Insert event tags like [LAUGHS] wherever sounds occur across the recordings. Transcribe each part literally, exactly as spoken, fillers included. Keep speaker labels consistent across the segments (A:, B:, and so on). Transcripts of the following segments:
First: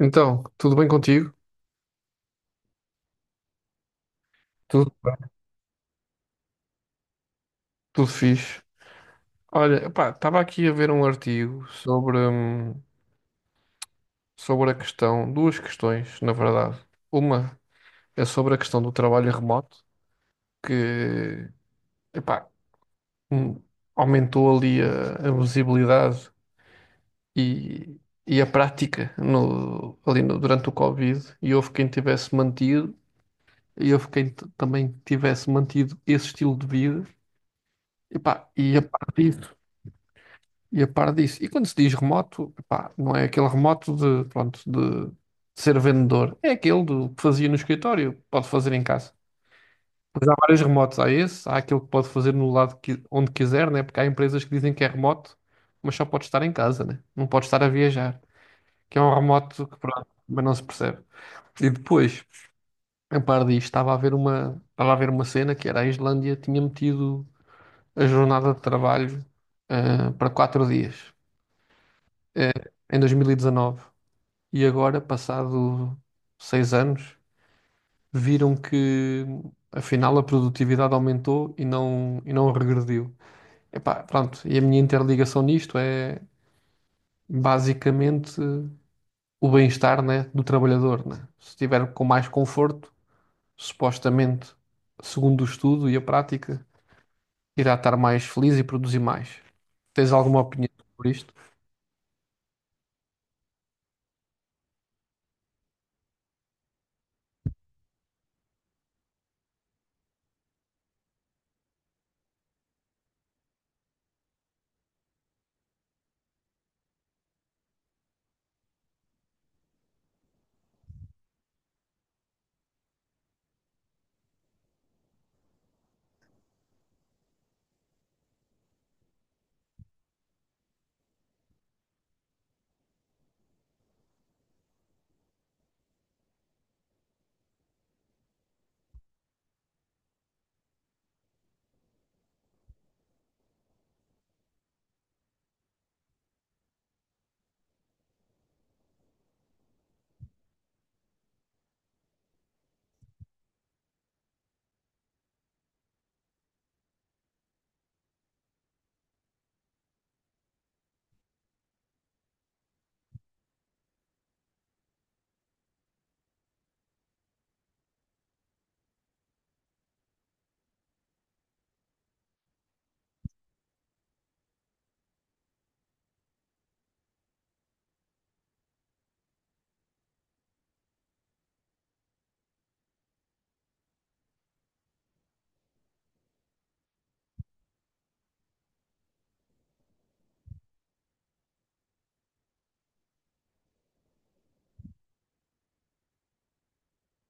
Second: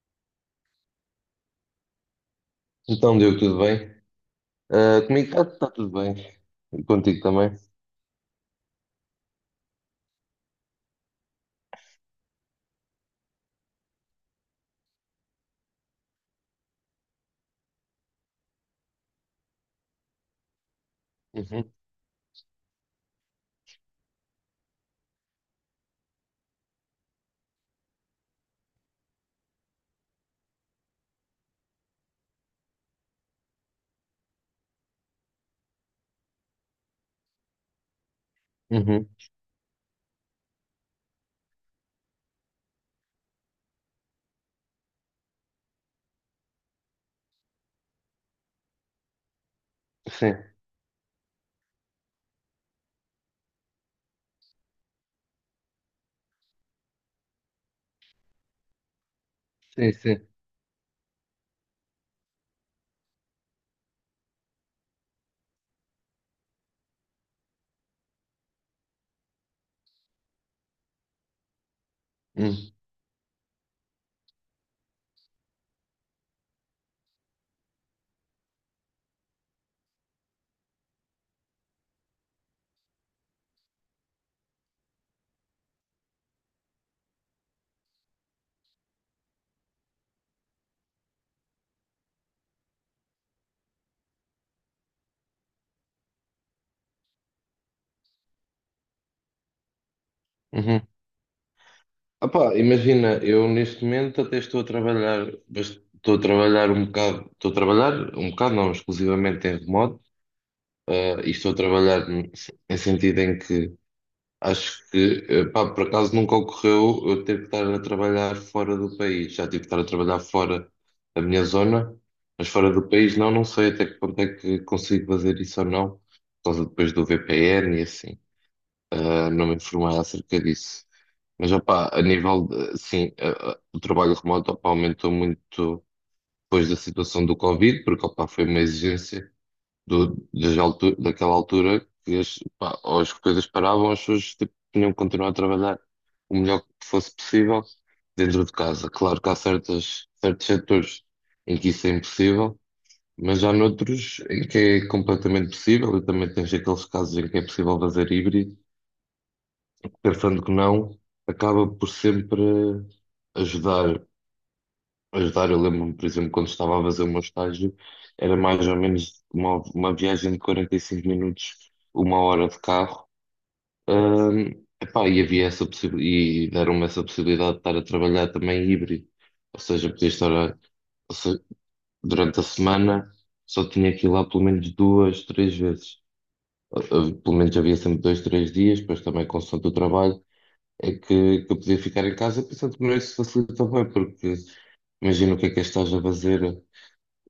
A: Então, tudo bem contigo?
B: Então, Diogo, tudo bem?
A: Tudo
B: Ah, comigo
A: bem.
B: está tá tá tudo bem. E contigo também?
A: Tudo fixe. Olha, pá, estava aqui a ver um artigo sobre, hum, sobre a questão, duas questões, na verdade. Uma é sobre a questão do trabalho remoto, que,
B: Uhum.
A: epá, hum, aumentou ali a, a visibilidade e, e a prática no, ali no- durante o Covid, e houve quem tivesse mantido, e houve quem t- também tivesse mantido esse estilo de vida, epá, e a
B: Uhum.
A: partir disso. E a par disso. E quando se diz remoto, pá, não é aquele remoto de, pronto, de ser vendedor. É aquele do que fazia no escritório, pode fazer em casa. Pois há
B: Sim,
A: vários remotos. Há esse, há aquele que pode fazer no lado que, onde quiser, né? Porque há empresas que dizem que é remoto, mas só pode estar em casa, né? Não pode estar a viajar. Que é um remoto que,
B: sim,
A: pronto,
B: sim.
A: mas não se percebe. E depois, a par disto, estava a ver uma, estava a ver uma cena que era a Islândia tinha metido a jornada de trabalho, ah, para quatro dias, eh,
B: Hum.
A: em dois mil e dezenove. E agora, passado seis anos, viram que afinal a produtividade aumentou e não, e não regrediu. Epá, pronto, e a minha interligação nisto é basicamente o bem-estar, né, do trabalhador, né? Se estiver com mais conforto, supostamente, segundo o estudo e a prática, irá estar mais feliz e produzir mais. Tens alguma opinião
B: Uhum.
A: sobre isto?
B: Ah pá, imagina, eu neste momento até estou a trabalhar, bas- estou a trabalhar um bocado, estou a trabalhar um bocado, não, exclusivamente em remoto. Ah, e estou a trabalhar no- em sentido em que acho que, eh, pá, por acaso nunca ocorreu eu ter que estar a trabalhar fora do país. Já tive que estar a trabalhar fora da minha zona, mas fora do país não, não sei até que ponto é que consigo fazer isso ou não, por causa depois do V P N e assim. Ah, não me informei acerca disso. Mas, opá, a nível de, sim, ah, ah, o trabalho remoto, opá, aumentou muito depois da situação do Covid, porque, opá, foi uma exigência do, das altu- daquela altura que as, pá, ou as coisas paravam, as pessoas tipo, tinham que continuar a trabalhar o melhor que fosse possível dentro de casa. Claro que há certas, certos setores em que isso é impossível, mas há noutros em que é completamente possível e também tens aqueles casos em que é possível fazer híbrido, pensando que não, acaba por sempre ajudar ajudar. Eu lembro-me, por exemplo, quando estava a fazer o meu estágio, era mais ou menos uma, uma viagem de quarenta e cinco minutos, uma hora de carro. Ahm, epá, e havia essa possibilidade, e deram-me essa possibilidade de estar a trabalhar também híbrido. Ou seja, podia estar a- ou se- durante a semana, só tinha que ir lá pelo menos duas, três vezes. Ah, ah, Pelo menos havia sempre dois, três dias, depois também consoante o trabalho, é que, que eu podia ficar em casa, pensando que não isso facilita bem, porque imagina o que é que estás a fazer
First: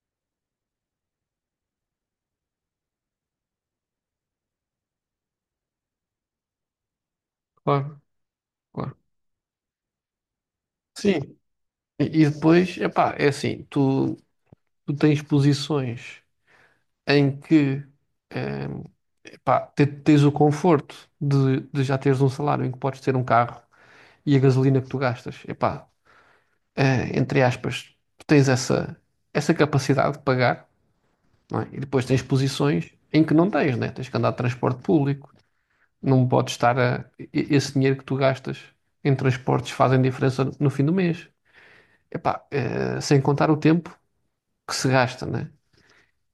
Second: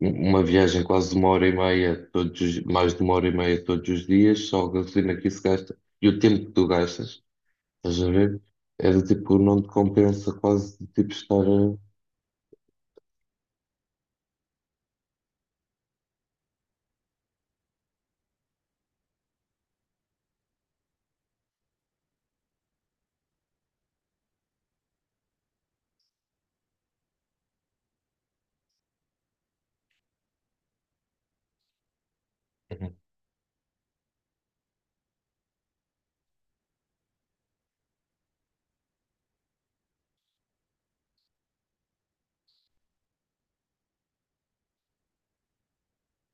B: um- uma viagem quase de uma hora e meia, todos, os- mais de uma hora e meia todos os dias, só a gasolina que isso gasta e o tempo que tu gastas,
A: Claro,
B: estás a ver? É
A: claro.
B: do tipo, não te compensa quase de tipo
A: Sim.
B: estar a. Uhum.
A: E, e depois, epá, é assim, tu, tu tens posições em que eh, pá, te- tens o conforto de, de já teres um salário em que podes ter um carro e a gasolina que tu gastas, epá, eh, entre aspas, tu tens essa, essa capacidade de pagar, não é? E depois tens posições em que não tens, né? Tens que andar de transporte público, não podes estar a, e- esse dinheiro que tu gastas em transportes fazem diferença no no fim do mês. Epá, eh, sem contar o tempo que se gasta, né?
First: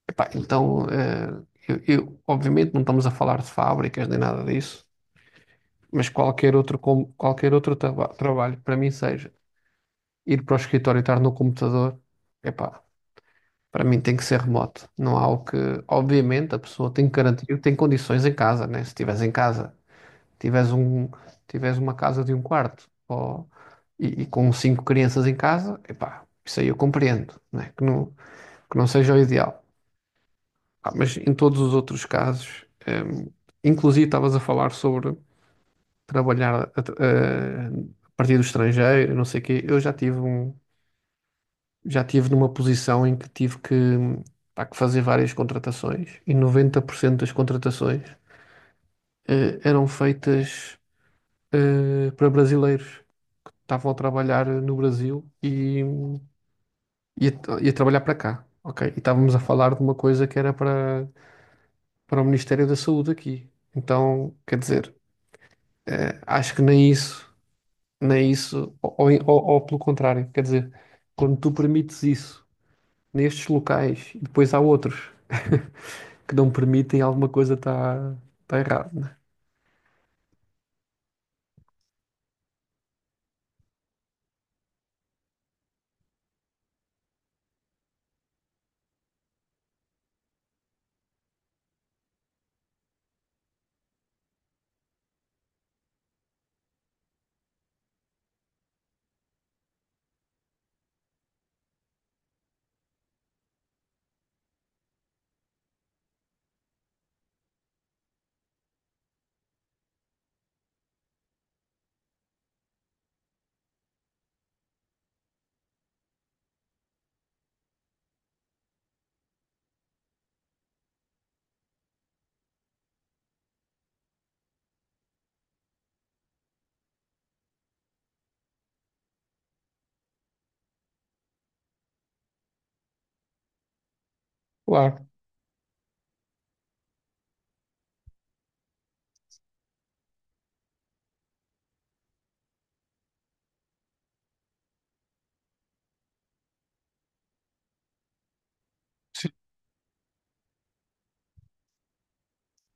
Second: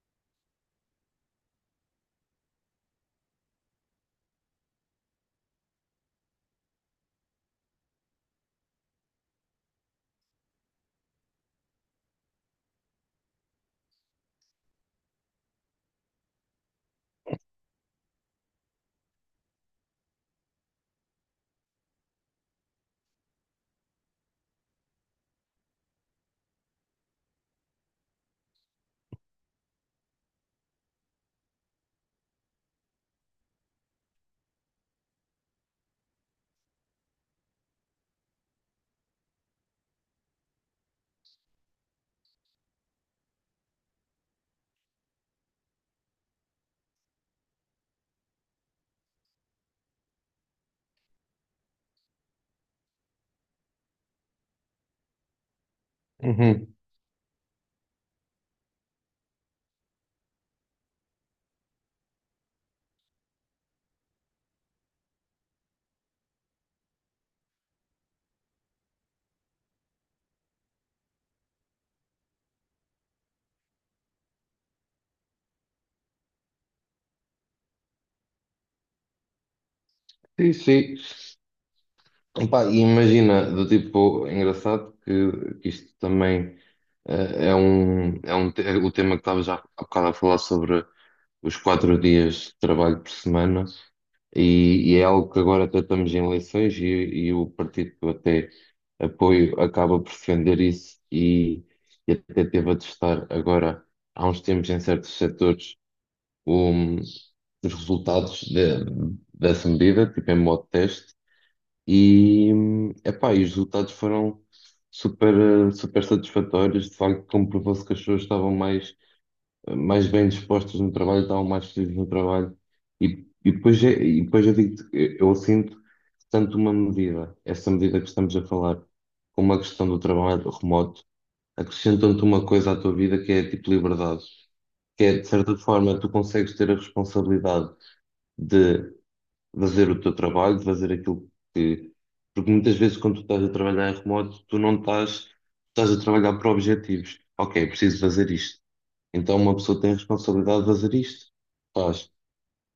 A: Epá, então, eh, eu, eu- obviamente não estamos a falar de fábricas nem nada disso, mas qualquer outro, com- qualquer outro traba- trabalho, para mim seja ir para o escritório e estar no computador, epá, para mim tem que ser remoto. Não há o que, obviamente, a pessoa tem que garantir que tem condições em casa, né? Se estiveres em casa, tiveres um, tiveres uma casa de um quarto ou- e, e com cinco crianças em casa, epá, isso aí eu compreendo, né? Que não, que não seja o ideal. Ah, mas em todos os outros casos, ehm, inclusive estavas a falar sobre trabalhar a, tra- eh, a partir do estrangeiro, não sei o quê. Eu já tive um, já tive numa posição em que tive que, pá, que fazer várias contratações e noventa por cento das contratações eh, eram feitas eh, para brasileiros. Estavam a trabalhar no Brasil e,
B: Uhum.
A: e a, e a trabalhar para cá, ok? E estávamos a falar de uma coisa que era para, para o Ministério da Saúde aqui. Então, quer dizer. Eh, acho que nem isso, nem isso, ou, ou, ou- pelo contrário, quer dizer, quando tu permites isso nestes locais e depois há outros [LAUGHS] que não permitem, alguma coisa está tá tá errado, né?
B: Sim, sim. Epá, e imagina, do tipo, é engraçado que, que isto também eh, é um, é um, te- é o tema que estavas há há bocado a falar sobre os quatro dias de trabalho por semana. E, e é algo que agora tratamos em eleições e, e o partido que eu até apoio acaba por defender isso e, e até teve a testar agora, há uns tempos, em certos setores, um, os resultados de- dessa medida, tipo em modo teste, e, epá, e os resultados foram super, eh, super satisfatórios, de facto comprovou-se que as pessoas estavam mais mais bem dispostas no trabalho, estavam mais felizes no trabalho. E, e depois, é- e depois eu digo, eu sinto que tanto uma medida, essa medida que estamos a falar, como a questão do trabalho remoto, acrescentam-te uma coisa à tua vida que é tipo liberdade, que
A: Claro,
B: é de certa forma tu consegues ter a responsabilidade de fazer o teu trabalho, de fazer aquilo que. Porque muitas vezes quando tu estás a trabalhar em remoto, tu não estás, estás a trabalhar para objetivos. Ok, preciso fazer isto
A: sim,
B: então uma pessoa tem a responsabilidade de fazer isto. Faz.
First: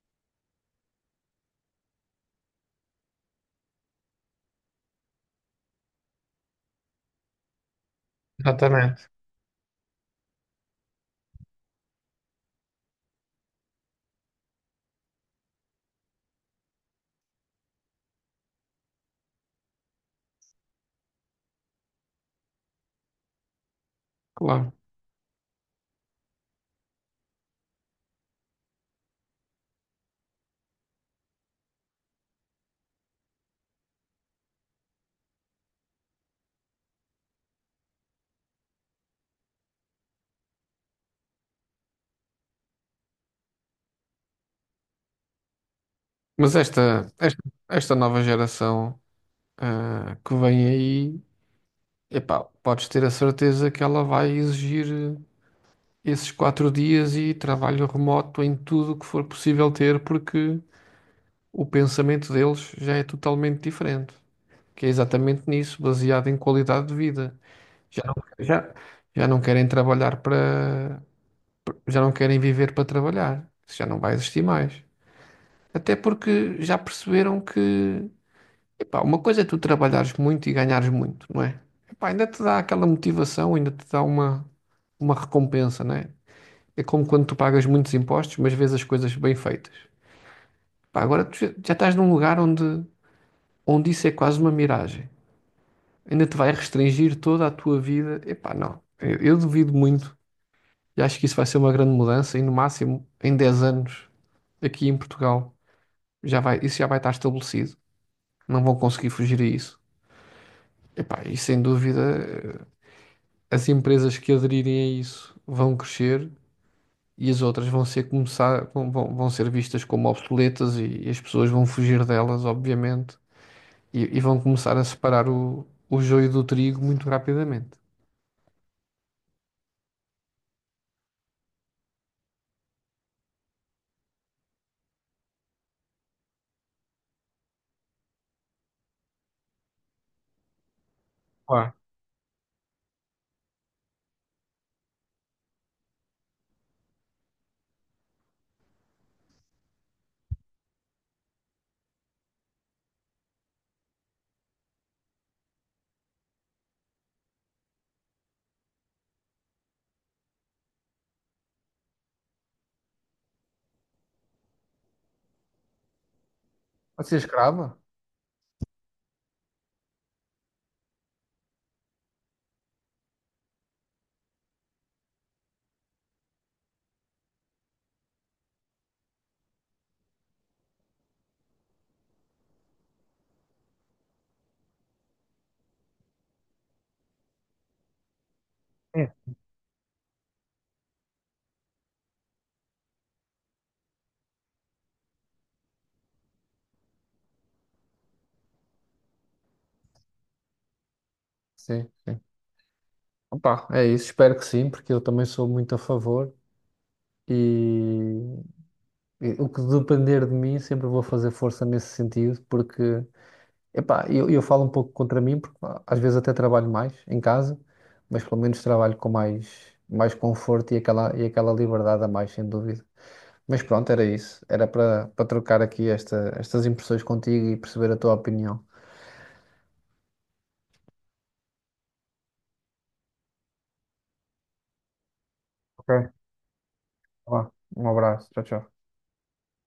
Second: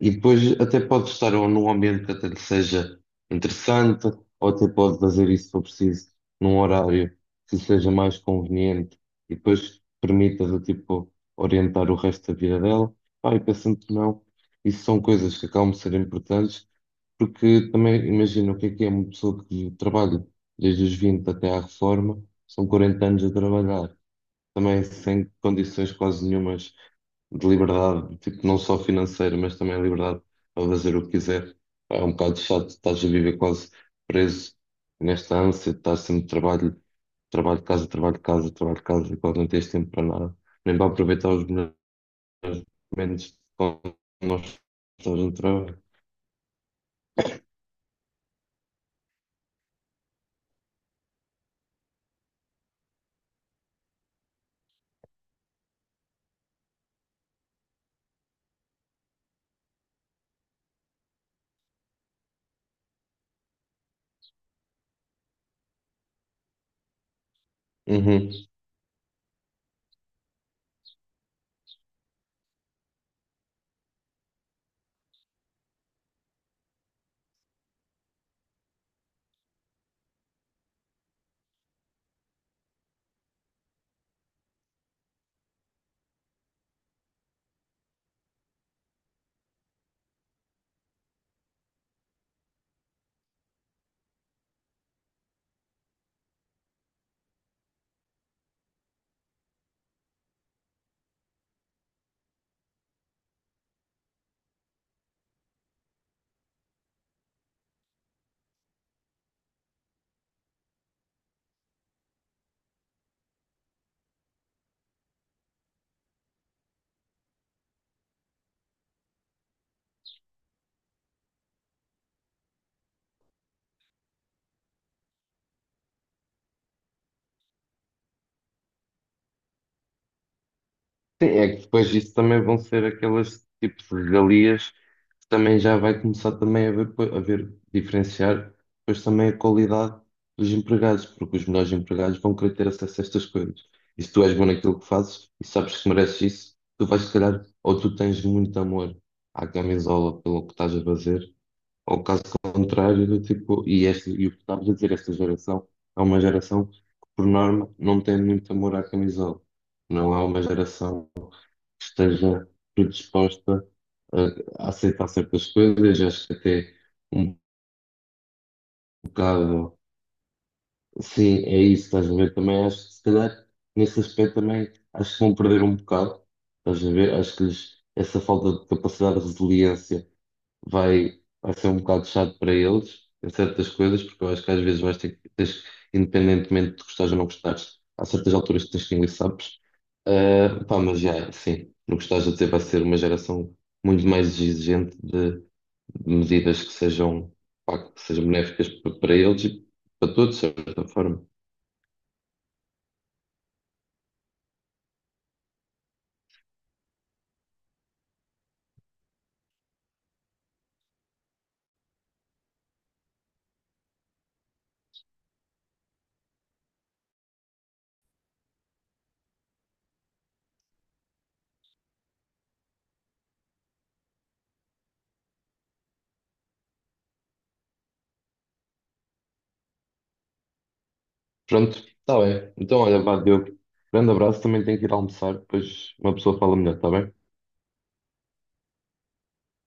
B: E depois até pode estar ou num ambiente que até lhe seja interessante, ou até pode fazer isso se for preciso, num horário que seja mais conveniente
A: exatamente.
B: e depois permita do tipo orientar o resto da vida dela. Pá, e pensando que não, isso são coisas que acabam de ser importantes, porque também imagina o que é que é uma pessoa que trabalha desde os vinte até à reforma, são quarenta anos a trabalhar
A: Claro.
B: também sem condições quase nenhumas de liberdade, tipo, não só financeira, mas também a liberdade para fazer o que quiser. É um bocado chato, estás a viver quase preso nesta ânsia, de estar sempre de trabalho, trabalho de casa, trabalho de casa, trabalho de casa, e quase não tens tempo para nada, nem para aproveitar os melhores momentos quando nós estamos no trabalho.
A: Mas esta, esta, esta nova geração, ah, que vem aí, epá, podes ter a certeza que ela vai exigir esses quatro dias e trabalho remoto em tudo o que for possível ter, porque o pensamento deles já é totalmente diferente, que é exatamente nisso, baseado em qualidade de vida. Já não,
B: Uhum.
A: já, já não querem trabalhar para, já não querem viver para trabalhar. Isso já não vai existir mais. Até porque já perceberam que, epá, uma coisa é tu trabalhares muito e ganhares muito, não é? Epá, ainda te dá aquela motivação, ainda te dá uma, uma recompensa, não é? É como quando tu pagas muitos impostos, mas vês as coisas bem feitas. Pá, agora tu já já estás num lugar onde, onde isso é quase uma miragem. Ainda te vai restringir toda a tua vida. Epá, não. Eu, eu duvido muito e acho que isso vai ser uma grande mudança e no máximo em dez anos aqui em Portugal já vai, isso já vai estar estabelecido. Não vão conseguir fugir a isso. Epá, e sem dúvida eh, as empresas que aderirem a isso vão crescer e as outras vão ser começar, vão, vão vão ser vistas como obsoletas e, e as pessoas vão fugir delas, obviamente, e, e vão começar a separar o, o joio do trigo muito rapidamente.
B: Sim, é que depois disso também vão ser aquelas tipos de regalias que também já vai começar também a ver, a ver, diferenciar depois também a qualidade dos empregados, porque os
A: Ué,
B: melhores empregados vão querer ter acesso a estas coisas. E se tu és bom naquilo que fazes e sabes que mereces isso, tu vais, se calhar, ou tu tens muito amor à camisola pelo que estás a fazer, ou caso contrário, do tipo, e, este, e o que estavas a dizer, esta geração é uma geração que, por norma, não tem muito amor à camisola. Não é uma geração esteja predisposta a, a aceitar certas coisas. Acho que até
A: pode ser
B: um
A: escrava?
B: bocado, sim, é isso, estás a ver? Também acho que se calhar nesse aspecto também acho que vão perder um bocado, estás a ver? Acho que lhes, essa falta de capacidade de resiliência vai, vai ser um bocado chato para eles em certas coisas, porque eu acho que às vezes vais ter que, tens, independentemente de gostares ou não gostares, há certas alturas que tens que engolir sapos. Ah, pá, mas já, sim, não gostares de dizer, vai ser uma geração muito mais exigente de, de medidas que sejam, pá, que sejam benéficas pa- para eles e para todos, de certa forma.
A: Sim, sim. Opa, é isso, espero que sim, porque eu também sou muito a favor e, e o que depender de mim sempre vou fazer força nesse sentido, porque epá, eu, eu falo um pouco contra mim, porque pá, às vezes até trabalho mais em casa, mas pelo menos trabalho com mais, mais conforto e aquela, e aquela liberdade a mais, sem dúvida. Mas pronto, era isso. Era para para trocar aqui esta, estas impressões contigo e perceber a tua opinião.
B: Pronto, está bem. Então, olha, vá, Diogo. Grande abraço, também tenho que ir almoçar,
A: Ok,
B: depois uma pessoa fala melhor, está bem?
A: vá. Um abraço, tchau, tchau.